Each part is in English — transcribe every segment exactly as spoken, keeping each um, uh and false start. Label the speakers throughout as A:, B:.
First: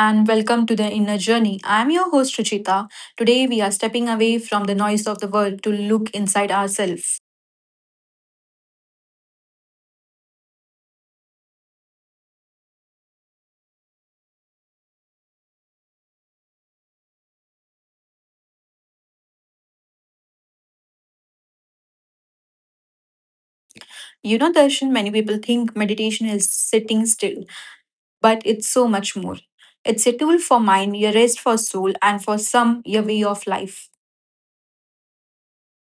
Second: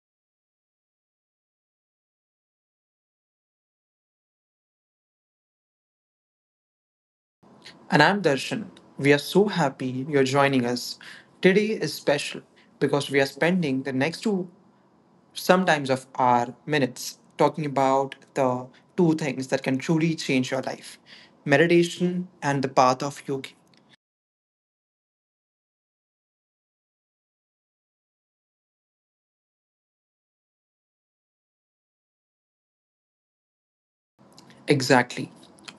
A: and welcome to the Inner Journey. I'm your host, Ruchita. Today, we are stepping away from the noise of the world to look inside ourselves.
B: And I'm Darshan. We are so happy you're joining us. Today is special because we are spending the next two, sometimes of our minutes, talking about the two things that can truly change your life meditation and the path of yogi.
A: You know, Darshan, many people think meditation is sitting still, but it's so much more. It's a tool for mind, a rest for soul, and for some, your way of life.
B: Exactly.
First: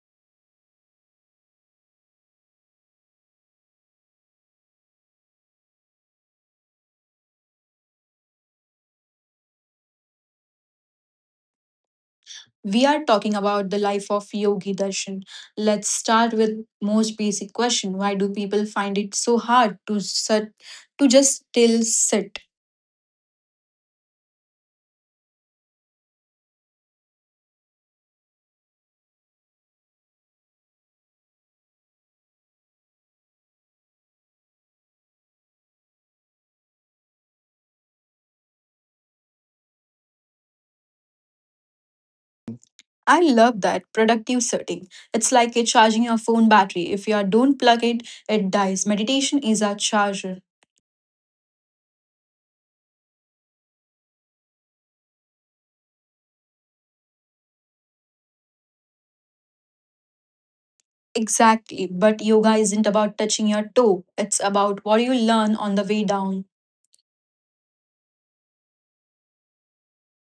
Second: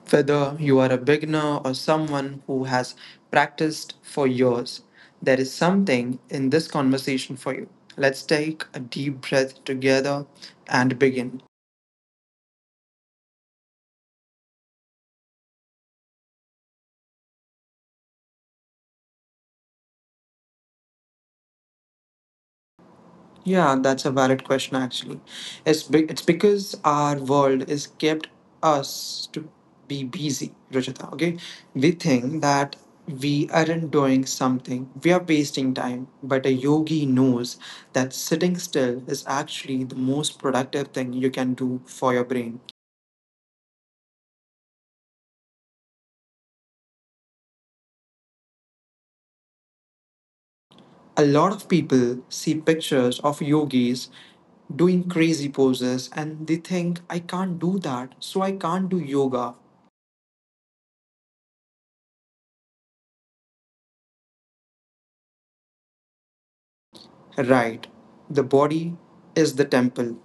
B: Whether you are a beginner or someone who has practiced for years, there is something in this conversation for you. Let's take a deep breath together and begin.
A: We are talking about the life of Yogi Darshan. Let's start with most basic question: why do people find it so hard to sit, to just still sit?
B: Yeah, that's a valid question actually. It's be- it's because our world is kept us to be busy, Rajita. Okay, we think that we aren't doing something, we are wasting time. But a yogi knows that sitting still is actually the most productive thing you can do for your brain.
A: I love that productive setting. It's like you're charging your phone battery. If you don't plug it, it dies. Meditation is our charger.
B: A lot of people see pictures of yogis doing crazy poses and they think i can't do that, so i can't do yoga.
A: Exactly. But yoga isn't about touching your toe, it's about what you learn on the way down.
B: Right. The body is the temple.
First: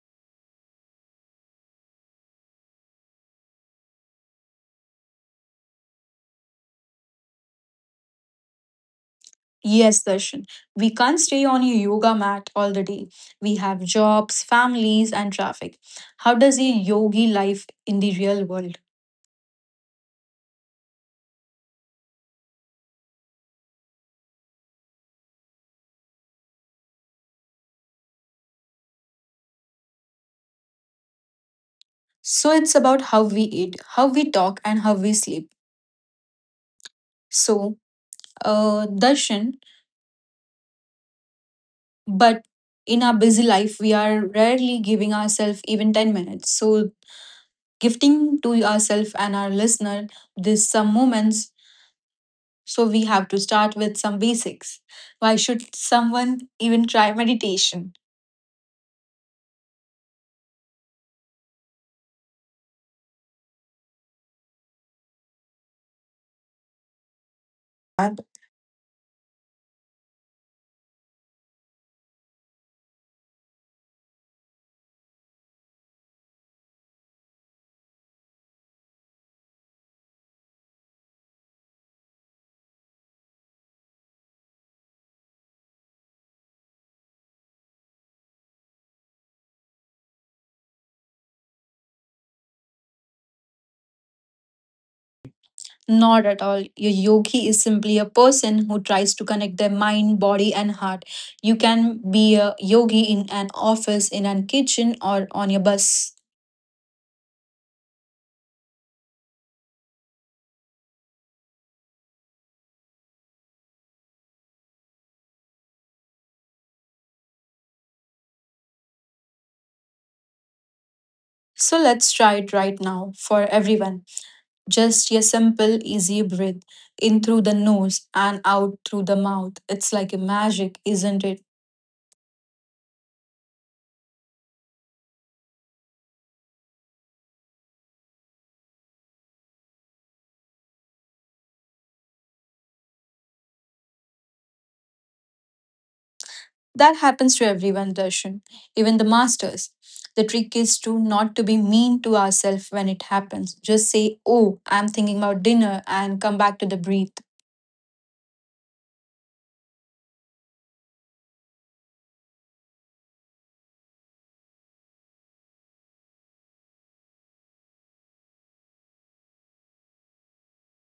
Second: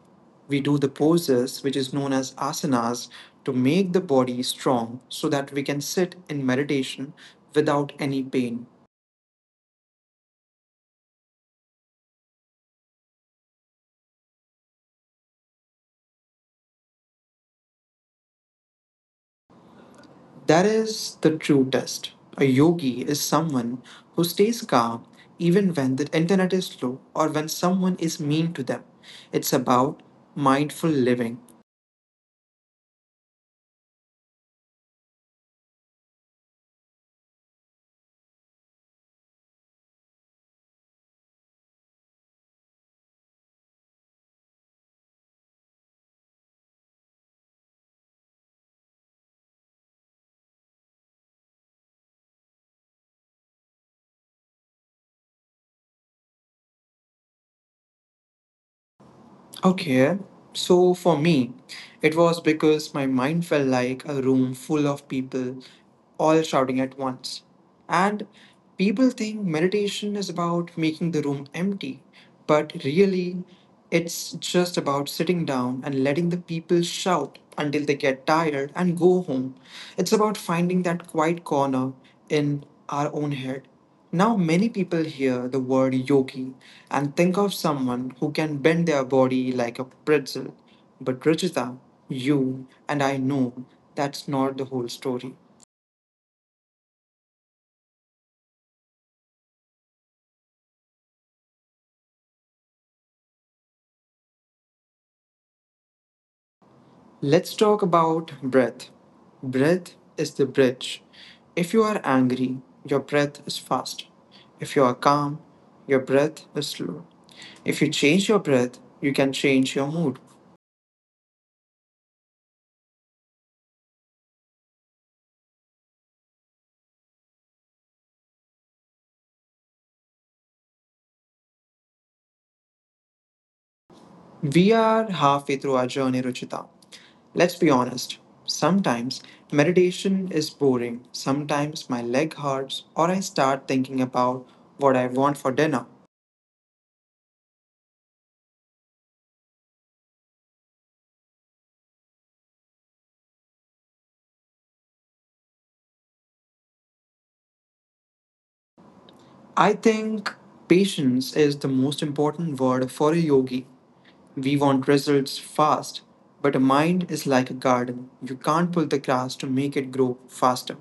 B: We do the poses, which is known as asanas, to make the body strong so that we can sit in meditation without any pain.
A: Yes, Darshan. We can't stay on your yoga mat all the day. We have jobs, families, and traffic. How does a yogi life in the real world?
B: That is the true test. A yogi is someone who stays calm even when the internet is slow or when someone is mean to them. It's about mindful living.
A: So it's about how we eat, how we talk, and how we sleep. So, uh, Darshan, but in our busy life, we are rarely giving ourselves even ten minutes. So, gifting to ourselves and our listener this some moments. So, we have to start with some basics. Why should someone even try meditation?
B: Okay, so for me, it was because my mind felt like a room full of people all shouting at once.
A: And
B: And people think meditation is about making the room empty, but really, it's just about sitting down and letting the people shout until they get tired and go home. It's about finding that quiet corner in our own head. Now, many people hear the word yogi and think of someone who can bend their body like a pretzel. But, Ruchita, you and I know that's not the whole story.
A: not at all. A yogi is simply a person who tries to connect their mind, body, and heart. You can be a yogi in an office, in a kitchen, or on your bus.
B: Let's talk about breath. Breath is the bridge. If you are angry, your breath is fast. If you are calm, your breath is slow. If you change your breath, you can change your mood.
A: So let's try it right now for everyone. Just a simple, easy breath in through the nose and out through the mouth. It's like a magic, isn't it?
B: We are halfway through our journey, Ruchita. Let's be honest. Sometimes meditation is boring. Sometimes my leg hurts or I start thinking about what I want for dinner.
A: That happens to everyone, Darshan, even the masters. The trick is to not to be mean to ourselves when it happens. Just say, "Oh, I'm thinking about dinner," and come back to the breath.
B: I think patience is the most important word for a yogi. We want results fast, but a mind is like a garden. You can't pull the grass to make it grow faster.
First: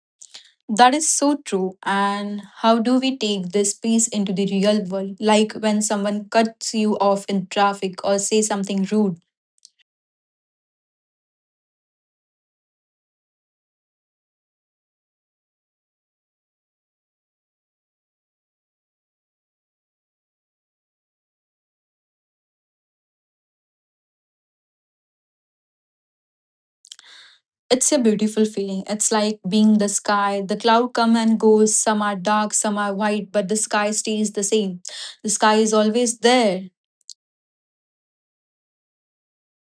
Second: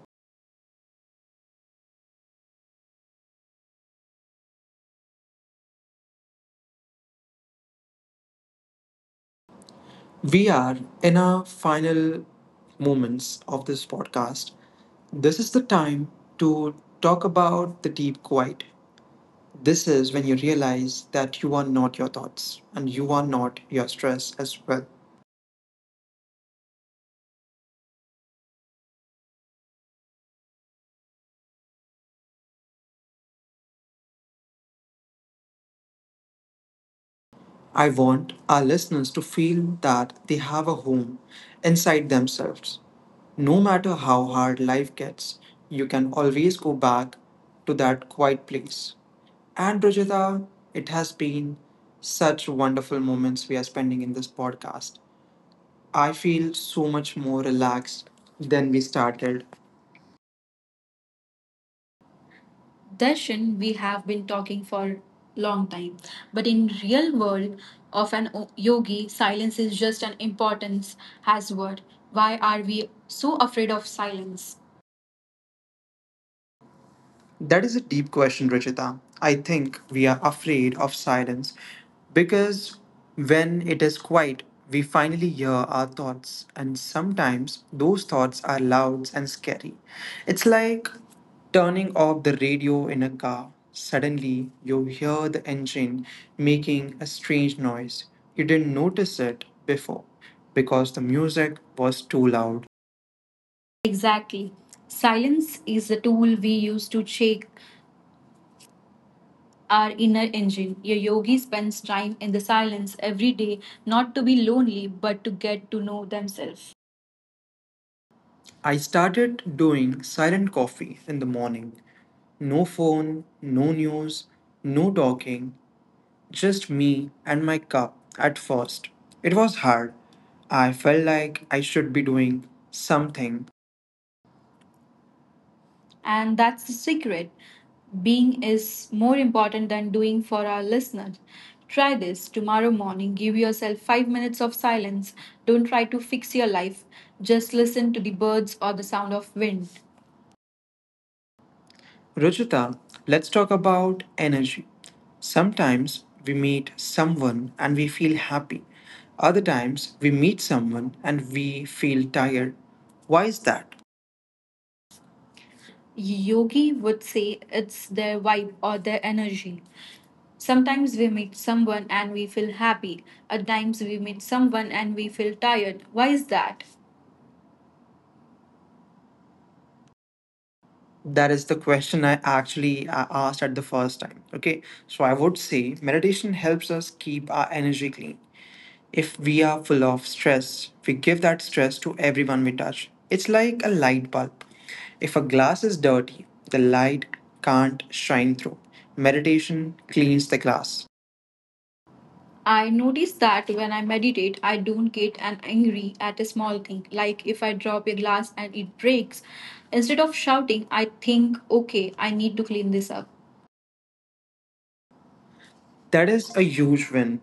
A: That is so true. And how do we take this piece into the real world? Like when someone cuts you off in traffic or say something rude.
B: We are in our final moments of this podcast. This is the time to talk about the deep quiet. This is when you realize that you are not your thoughts and you are not your stress as well.
A: It's a beautiful feeling. It's like being the sky. The cloud come and goes. Some are dark, some are white, but the sky stays the same. The sky is always there.
B: I want our listeners to feel that they have a home inside themselves. No matter how hard life gets, you can always go back to that quiet place. And Rajita, it has been such wonderful moments we are spending in this podcast. I feel so much more relaxed than we started. Darshan, we have been talking for long time, but in real world of an o- yogi, silence is just an importance has word. Why are we so afraid of silence? That is a deep question, Rachita. I think we are afraid of silence because when it is quiet, we finally hear our thoughts, and sometimes those thoughts are loud and scary. It's like turning off the radio in a car. Suddenly, you hear the engine making a strange noise. You didn't notice it before because the music was too loud. Exactly. Silence is the tool we use to check our inner engine. A yogi spends time in the silence every day, not to be lonely, but to get to know themselves. I started doing silent coffee in the morning. No phone, no news, no talking, just me and my cup at first. It was hard. I felt like I should be doing something. And that's the secret. Being is more important than doing for our listeners. Try this tomorrow morning. Give yourself five minutes of silence. Don't try to fix your life. Just listen to the birds or the sound of wind. Ruchita, let's talk about energy. Sometimes we meet someone and we feel happy. Other times we meet someone and we feel tired. Why is that? Yogi would say it's their vibe or their energy. Sometimes we meet someone and we feel happy. At times we meet someone and we feel tired. Why is that? That is the question i actually uh, asked at the first time. Okay, so I would say meditation helps us keep our energy clean. If we are full of stress, we give that stress to everyone we touch. It's like a light bulb. If a glass is dirty, the light can't shine through. Meditation cleans the glass. I notice that when I meditate, I don't get an angry at a small thing, like if I drop a glass and it breaks. Instead of shouting, I think, okay, I need to clean this up. That is a huge win.